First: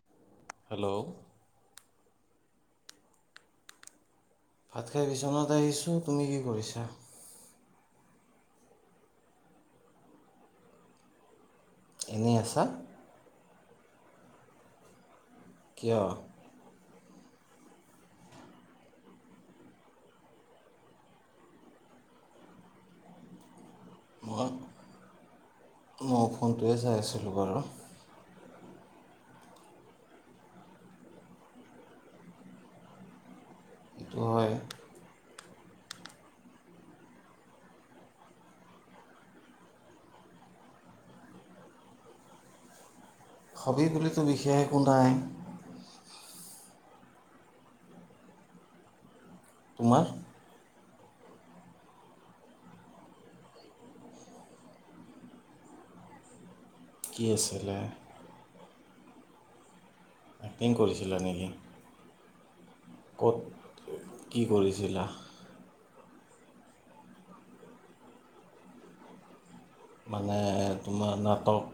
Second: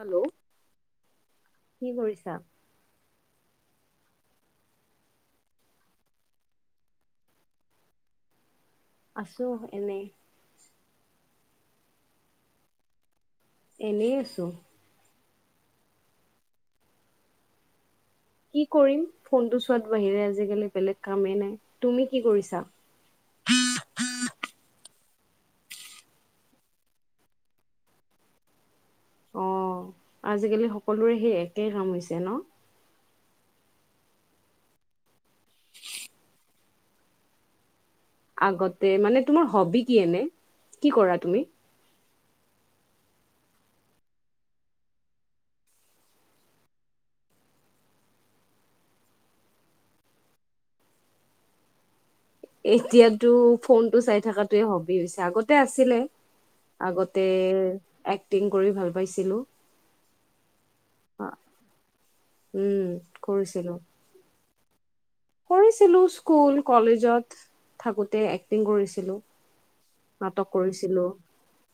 Hello hello কি কৰিছা ভাত খাই বিচনাত আহিছোঁ তুমি কি কৰিছা আছো এনেই এনেই আছা এনেই আছো কিয় কি কৰিম ফোনটো চোৱাত বাহিৰে আজিকালি বেলেগ কামেই নাই তুমি কি কৰিছা মই মোৰ ফোনটোৱে চাই আছিলোঁ বাৰু অ' আজিকালি সকলোৰে সেই একেই কাম হৈছে ন অহ হয় আগতে মানে তোমাৰ হবি কি এনে? কি কৰা তুমি? হবি বুলিতো বিশেষ একো নাই। তোমাৰ? এতিয়াতো ফোনতটো চাই থকাতোৱে হবি হৈছে, আগতে আছিলে। কি আগতে আছিলে এক্টিং কৰি ভাল পাইছিলোঁ। এক্টিং কৰিছিল নেকি? উম ক'ত কৰিছিলোঁ। কি কৰিছিলা? কৰিছিলোঁ স্কুল, কলেজত থাকোঁতে এক্টিং কৰিছিলোঁ। মানে তোমাৰ নাটক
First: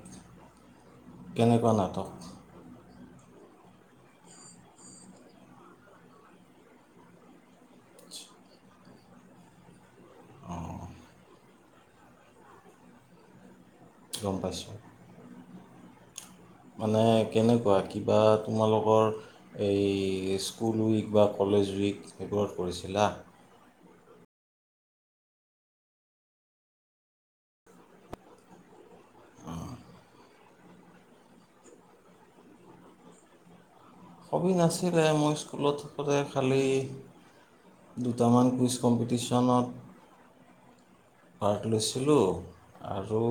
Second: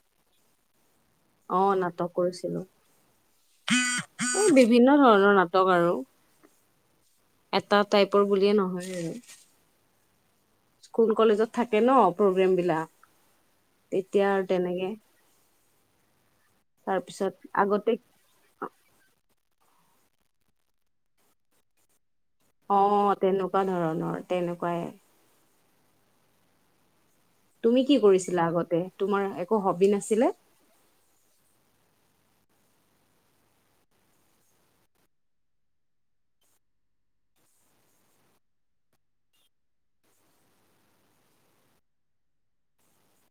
অ' নাটক কৰিছিলো। বিভিন্ন ধৰণৰ নাটক আৰু এটা টাইপৰ বুলিয়ে নহয় আৰু স্কুল কলেজত থাকে ন প্ৰগ্ৰেম বিলাক? তেতিয়া গম আৰু পাইছোঁ তেনেকে মানে তাৰপিছত কেনেকুৱা? আগতে কিবা তোমালোকৰ এই স্কুল উইক বা কলেজ উইক সেইবোৰত অ কৰিছিলা? তেনেকুৱা ধৰণৰ তেনেকুৱাই তুমি কি কৰিছিলা আগতে? তোমাৰ একো হবি নাছিলে? হবি নাছিলে মই স্কুলত থাকোঁতে খালী--দুটামান কুইজ কম্পিটিশনত ভাৰ্ট লৈছিলোঁ আৰু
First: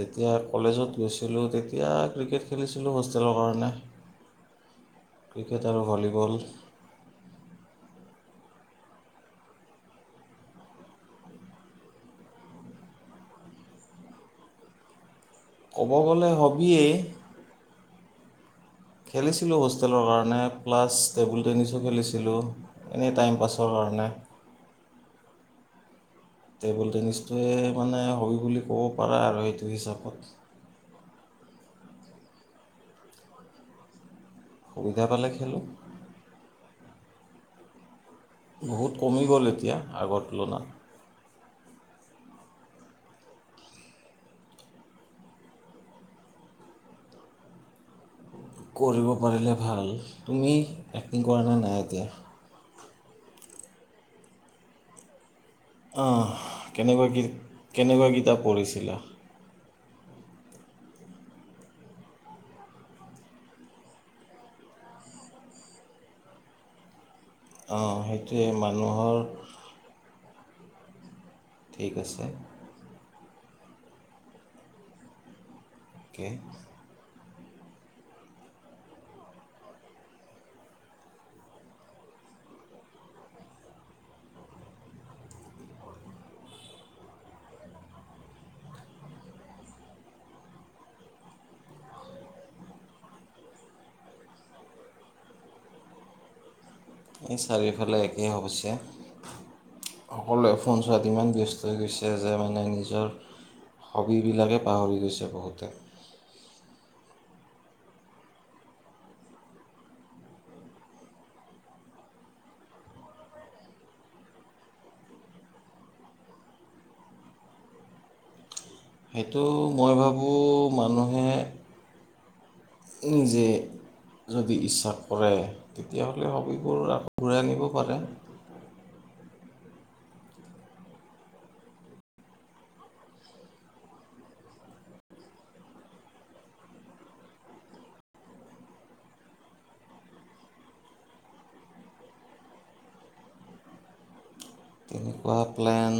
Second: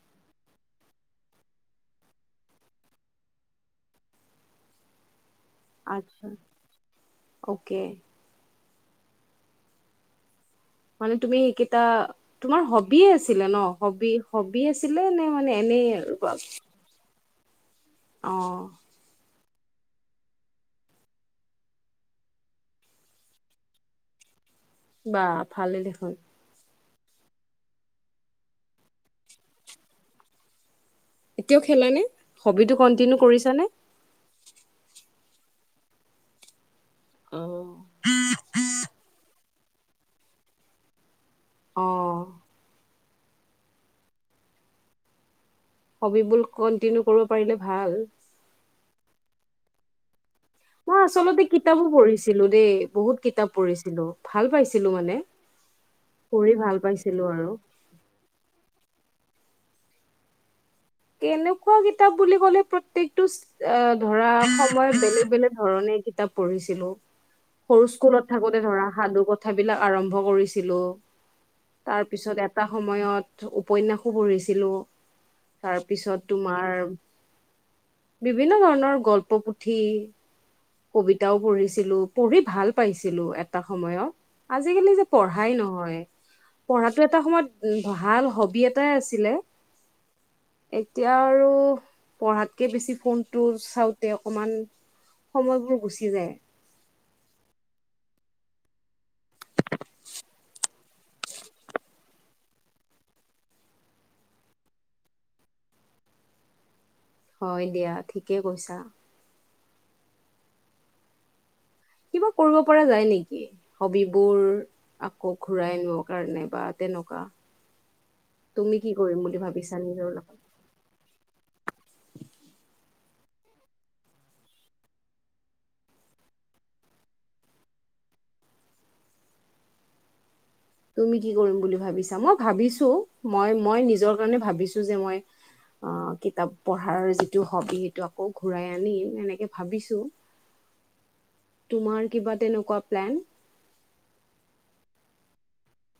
যেতিয়া কলেজত গৈছিলোঁ তেতিয়া ক্ৰিকেট খেলিছিলোঁ হোষ্টেলৰ কাৰণে। ক্ৰিকেট আৰু আচ্ছা ভলীবল অকে মানে তুমি সেইকেইটা--তোমাৰ হবিয়ে আছিলে ন? হবি-হবি আছিলে নে? মানে এনেই ক'ব গ'লে হবিয়েই। অ খেলিছিলোঁ হোষ্টেলৰ কাৰণে প্লাছ টেবুল টেনিছো খেলিছিলোঁ এনেই টাইম পাছৰ কাৰণে। বা ভালে দেখোন। টেবুল টেনিছটোৱে মানে হবি বুলি ক'ব পাৰা আৰু সেইটো হিচাপত। এতিয়াও খেলানে? হবিটো কন্টিনিউ কৰিছানে? সুবিধা পালে খেলোঁ। অহ। বহুত কমি গ'ল এতিয়া আগৰ তুলনাত অঁ হবিবোৰ কন্টিনিউ কৰিব পাৰিলে ভাল। কৰিব পাৰিলে ভাল। তুমি মই এক্টিং কৰা আচলতে নে নাই কিতাপো এতিয়া পঢ়িছিলো দেই। বহুত কিতাপ পঢ়িছিলো ভাল পাইছিলো মানে অঁ পঢ়ি ভাল পাইছিলো কেনেকুৱা আৰু। কেনেকুৱা কিতাপ পঢ়িছিলা কেনেকুৱা কিতাপ বুলি ক'লে প্ৰত্যেকটো এ ধৰা সময়ত বেলেগ বেলেগ ধৰণে কিতাপ পঢ়িছিলো সৰু অঁ স্কুলত সেইটোৱে থাকোতে ধৰা মানুহৰ সাধু কথাবিলাক আৰম্ভ আৰম্ভ কৰিছিলোঁ ঠিক আছে তাৰপিছত এটা সময়ত উপন্যাসো পঢ়িছিলো তাৰপিছত অ'কে তোমাৰ বিভিন্ন ধৰণৰ গল্প পুথি কবিতাও পঢ়িছিলো পঢ়ি ভাল পাইছিলো এটা সময়ত আজিকালি যে পঢ়াই নহয় পঢ়াতটো এটা সময়ত ভাল হবি এটাই আছিলে এতিয়া আৰু পঢ়াতকে বেছি ফোনটো চাওঁতে অকমান সময়বোৰ গুচি যায় এই চাৰিওফালে একেই হ হৈছে সকলোৱে ফোন চোৱাত ইমান ব্যস্ত হৈ গৈছে যে মানে নিজৰ হবিবিলাকে পাহৰি গৈছে বহুতে হয় দিয়া ঠিকে কৈছা কিবা কৰিব পৰা যায় নেকি হবিবোৰ আকৌ ঘূৰাই নিব কাৰণে বা তেনেকুৱা তুমি কি কৰিম বুলি সেইটো ভাবিছা মই নিজৰ ভাবোঁ লগত মানুহে নিজে যদি ইচ্ছা কৰে তেতিয়াহ'লে হবিবোৰ আকৌ ঘূৰাই আনিব পাৰে তুমি কি কৰিম বুলি ভাবিছা মই ভাবিছো মই মই নিজৰ কাৰণে ভাবিছো যে মই কিতাপ পঢ়াৰ যিটো হবি সেইটো আকৌ ঘূৰাই আনিম এনেকে ভাবিছোঁ তোমাৰ কিবা তেনেকুৱা প্লেন তেনেকুৱা প্লেন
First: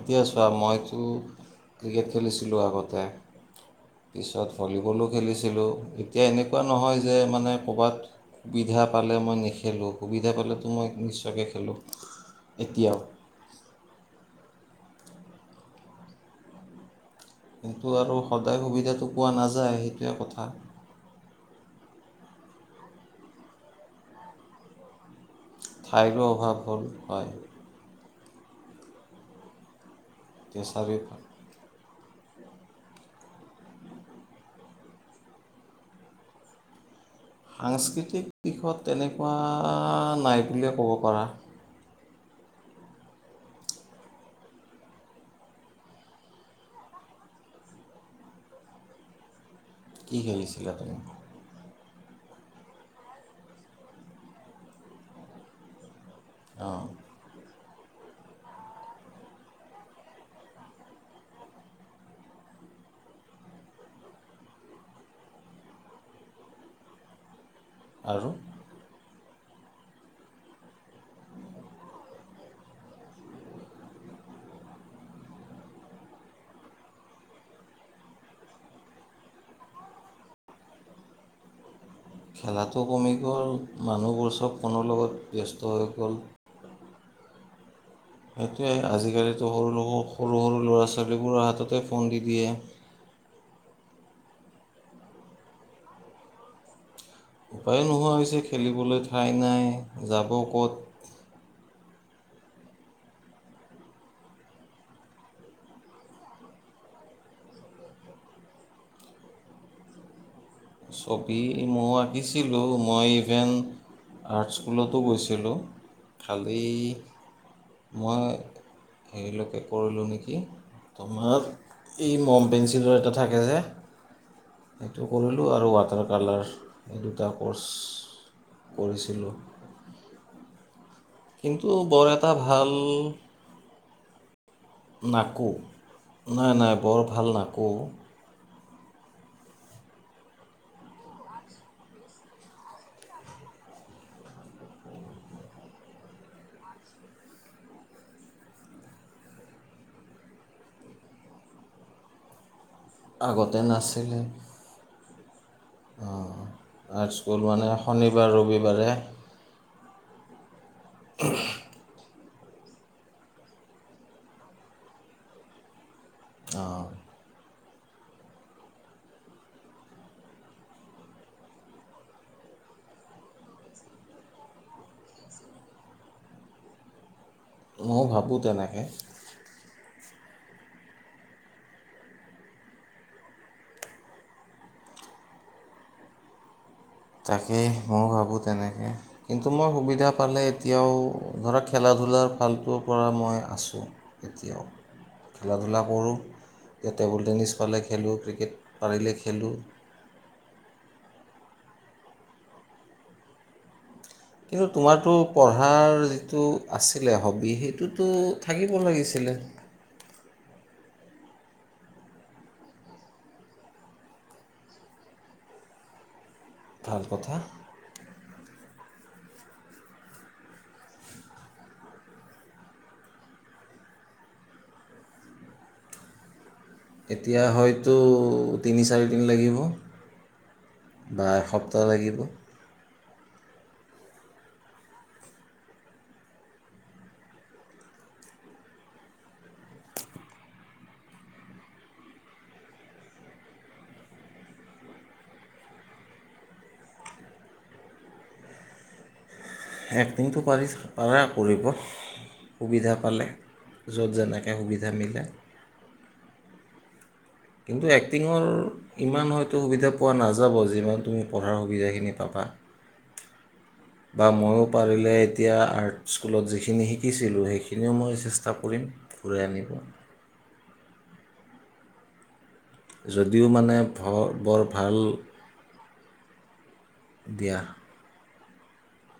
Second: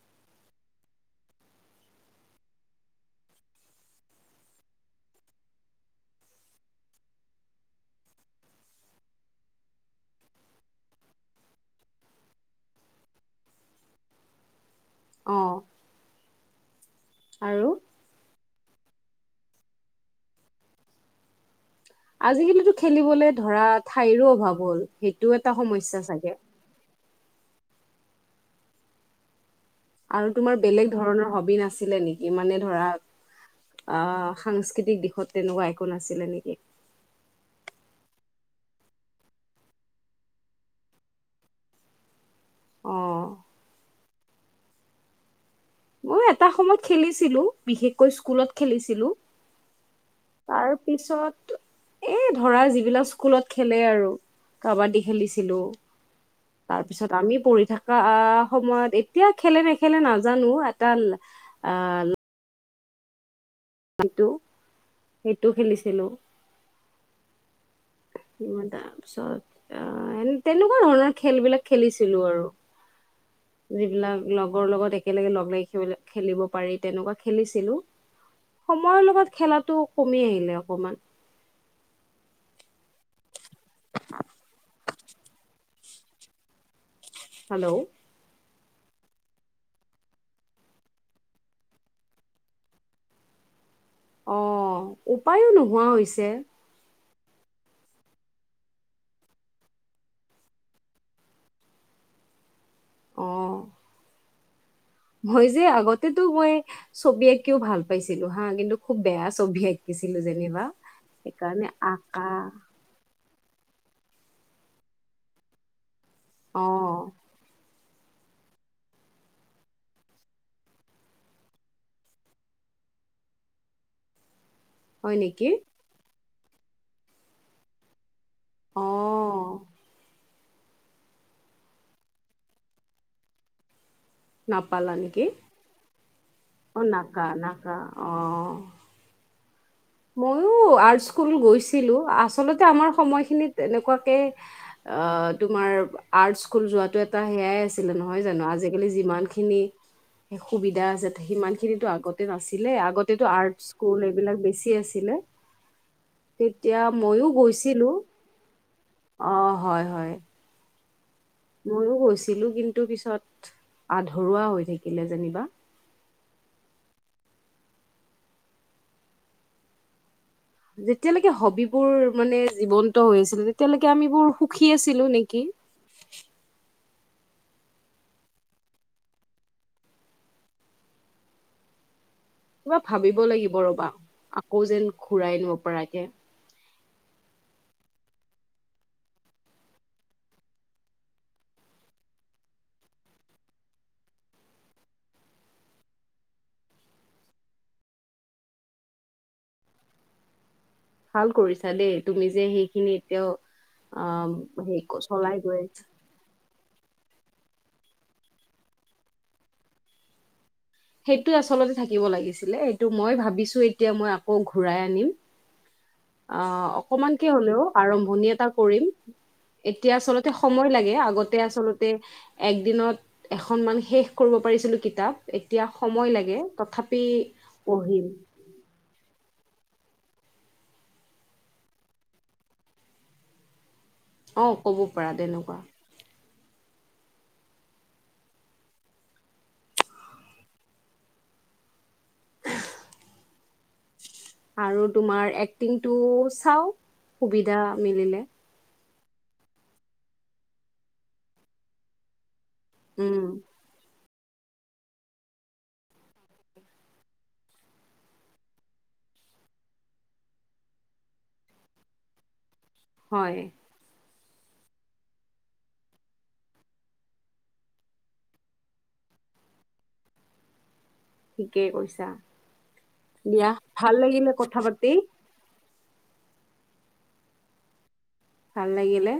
এতিয়া চোৱা মইতো ক্ৰিকেট খেলিছিলোঁ আগতে পিচত ভলীবলো খেলিছিলোঁ এতিয়া এনেকুৱা নহয় যে মানে ক'ৰবাত সুবিধা পালে মই নেখেলোঁ সুবিধা পালেতো মই নিশ্চয়কৈ খেলোঁ খেলোঁ এতিয়াও অঁ কিন্তু আৰু সদায় সুবিধাটো পোৱা নাযায় সেইটোৱে কথা আজিকালিতো খেলিবলে ধৰা ঠাইৰো অভাৱ হ'ল সেইটোও এটা সমস্যা ঠাইৰো চাগে অভাৱ হ'ল হয় আৰু তোমাৰ এতিয়া বেলেগ চাৰিওফাল ধৰণৰ হবি নাছিলে নেকি ই মানে ধৰা আহ সাংস্কৃতিক দিশত তেনেকুৱা একো নাছিলে নেকি সাংস্কৃতিক দিশত তেনেকুৱা নাই বুলিয়ে ক'ব পাৰা অঁ মই এটা সময় খেলিছিলো বিশেষকৈ স্কুলত খেলিছিলো কি খেলিছিল আপুনি এই ধৰা যিবিলাক স্কুলত খেলে আৰু কাবাডী খেলিছিলোঁ অঁ তাৰ পিছত আমি পঢ়ি থাকো সময়ত এতিয়া খেলে নেখেলে নাজানো এটা আহ সটো সেইটো খেলিছিলোঁ আৰু কিমান তাপিছত আহ তেনেকুৱা ধৰণৰ খেলবিলাক খেলিছিলো আৰু যিবিলাক লগৰ লগত একেলগে লগ লাগি খেলিব পাৰি তেনেকুৱা খেলিছিলো সময়ৰ লগত খেলাটো কমি আহিলে অকমান খেলাত ও কমি গ'ল, মানুহবোৰ চব ফোনৰ লগত ব্যস্ত তই কল হেল্ল' সেইটোৱেই আজিকালিতো সৰু সৰু সৰু ল'ৰা ছোৱালীবোৰৰ হাততে ফোন দি দিয়ে। অ' উপায়ো নোহোৱা হৈছে। উপায়ো নোহোৱা হৈছে। খেলিবলৈ ঠাই নাই যাব ক'ত? অ মই যে আগতেতো মই ছবি আঁকিও ভাল পাইছিলো হা কিন্তু খুব বেয়া ছবি আঁকিছিলো যেন ছবি মই আঁকিছিলো। মই ডেন আৰ্ট স্কুলতো গৈছিলোঁ। অ খালী মই হেৰিলৈকে কৰিলোঁ নেকি? তোমাৰ এই ম'ম পেঞ্চিলৰ এটা থাকে যে সেইটো হয় কৰিলোঁ নেকি আৰু ৱাটাৰ কালাৰ। এই দুটা ক'ৰ্ছ অ কৰিছিলোঁ। কিন্তু বৰ এটা ভাল নাপালা নেকি? নাকো নাই নাই অ' বৰ ভাল নাপালা নাকো নাপালা ময়ো আৰ্ট স্কুল গৈছিলো। আচলতে আমাৰ সময়খিনিত এনেকুৱাকে তোমাৰ আৰ্ট স্কুল যোৱাতো এটা সেয়াই আছিলে নহয় জানো? আজিকালি যিমানখিনি সুবিধা আছে সিমানখিনিতো আগতে নাছিল। এ আগতেটো আৰ্ট আগতে স্কুল নাছিলে এইবিলাক বেছি। আছিলে। তেতিয়া আৰ্ট মইও স্কুল মানে গৈছিলো শনিবাৰ ৰবিবাৰে অ' হয় হয়। হয় [unintelligible] [unintelligible] ময়ো গৈছিলো কিন্তু পিছত আধৰুৱা হৈ থাকিলে যেনিবা অ' যেতিয়ালৈকে হবিবোৰ মানে জীৱন্ত হৈ আছিল তেতিয়ালৈকে আমি বোৰ সুখী আছিলো নেকি মই ভাবোঁ তেনেকৈ কিবা ভাবিব লাগিব ৰ'বা। আকৌ যেন ঘুৰাই আনিব পৰাকে তাকেই মই ভাবোঁ তেনেকৈ কিন্তু মই সুবিধা পালে এতিয়াও ধৰক খেলা ধূলাৰ ফালটোৰ পৰা মই আছোঁ এতিয়াও খেলা ধূলা কৰোঁ এতিয়া টেবুল টেনিছ পালে খেলোঁ ক্ৰিকেট পাৰিলে খেলোঁ। ভাল কৰিছা দেই। তুমি যে সেইখিনি এতিয়াও অ' কিন্তু সেই তোমাৰো চলাই গৈ আছা পঢ়াৰ যিটো আছিল হ' এ সেইটোতো থাকিব লাগিছিলে। সেইটো আচলতে থাকিব লাগিছিলে। সেইটো মই ভাবিছোঁ এতিয়া মই আকৌ ঘূৰাই আনিম। অ' ভাল অকমানকে কথা হ'লেও আৰম্ভণি কৰিম। এতিয়া আচলতে সময় লাগে। আগতে আচলতে এক দিনত এখন মান শেষ কৰিব পাৰিছিলোঁ কিতাপ। এতিয়া সময় লাগে। তথাপি এতিয়া হয়তো পঢ়িম তিনি চাৰি দিন লাগিব বা এসপ্তাহ লাগিব। অ' ক'ব পাৰা তেনেকুৱা। আৰু তোমাৰ এক্টিংটো চাওঁ, সুবিধা মিলিলে। এক্টিংটো পাৰি। পাৰা কৰিব। সুবিধা উম পালে য'ত যেনেকৈ সুবিধা মিলে কিন্তু এক্টিঙৰ ইমান হয়তো সুবিধা পোৱা নাযাব যিমান তুমি পঢ়াৰ সুবিধাখিনি পাবা৷ হয় বা ময়ো পাৰিলে এতিয়া আৰ্ট স্কুলত যিখিনি শিকিছিলোঁ সেইখিনিও মই চেষ্টা কৰিম ঘূৰাই আনিব৷ ঠিকেই কৈছা৷ যদিও দিয়া মানে ভাল লাগিলে ভৰ কথা বৰ পাতি ভাল দিয়া ভাল লাগিলে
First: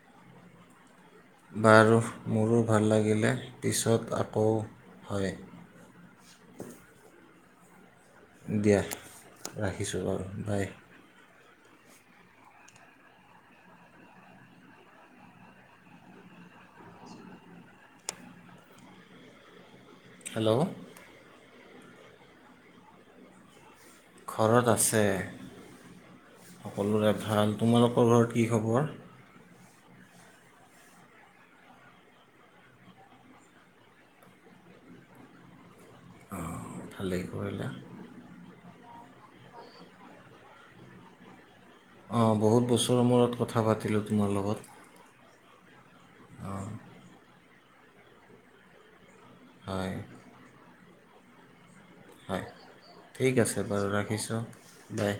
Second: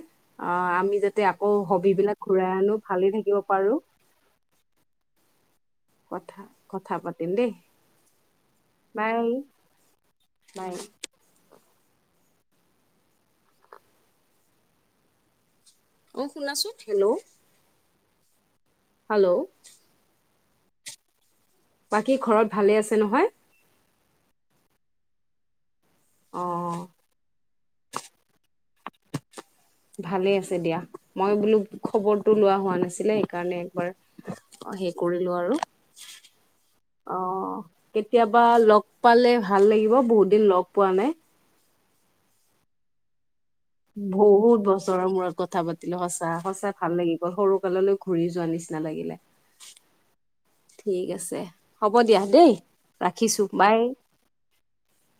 অ আমি য বাৰু মোৰো ভাল লাগিলে থাকিব পাৰো পিছত আকৌ হয় কথা কথা পাতিম দেই দিয়া বাই ৰাখিছোঁ বাৰু বাই৷ অ শুনাচোন হেল্ল' হেল্ল' হেল্ল' বাকী ঘৰত ভালে আছে নহয়? ঘৰত আছে৷ অ', সকলোৰে ভাল? তোমালোকৰ ঘৰত কি খবৰ? ভালে আছে দিয়া, মই বোলো খবৰটো লোৱা হোৱা নাছিলে সেইকাৰণে একবাৰ হে কৰিলো আৰু অ ভাল লাগিব অ', এইবিলাক কেতিয়াবা লগ পালে ভাল লাগিব বহুত দিন লগ পোৱা নাই অঁ বহুত বছৰৰ মূৰত কথা পাতিলোঁ তোমাৰ লগত বহুত বছৰৰ মূৰত কথা বা সঁচা- সঁচা ভাল লাগিব সৰু তললৈ ঘূৰি যোৱা নিচিনা লাগিলে৷ হয় ঠিক আছে হ'ব দিয়া হয় দেই ঠিক ৰাখিছো আছে বাই। বাৰু ৰাখিছোঁ বাই৷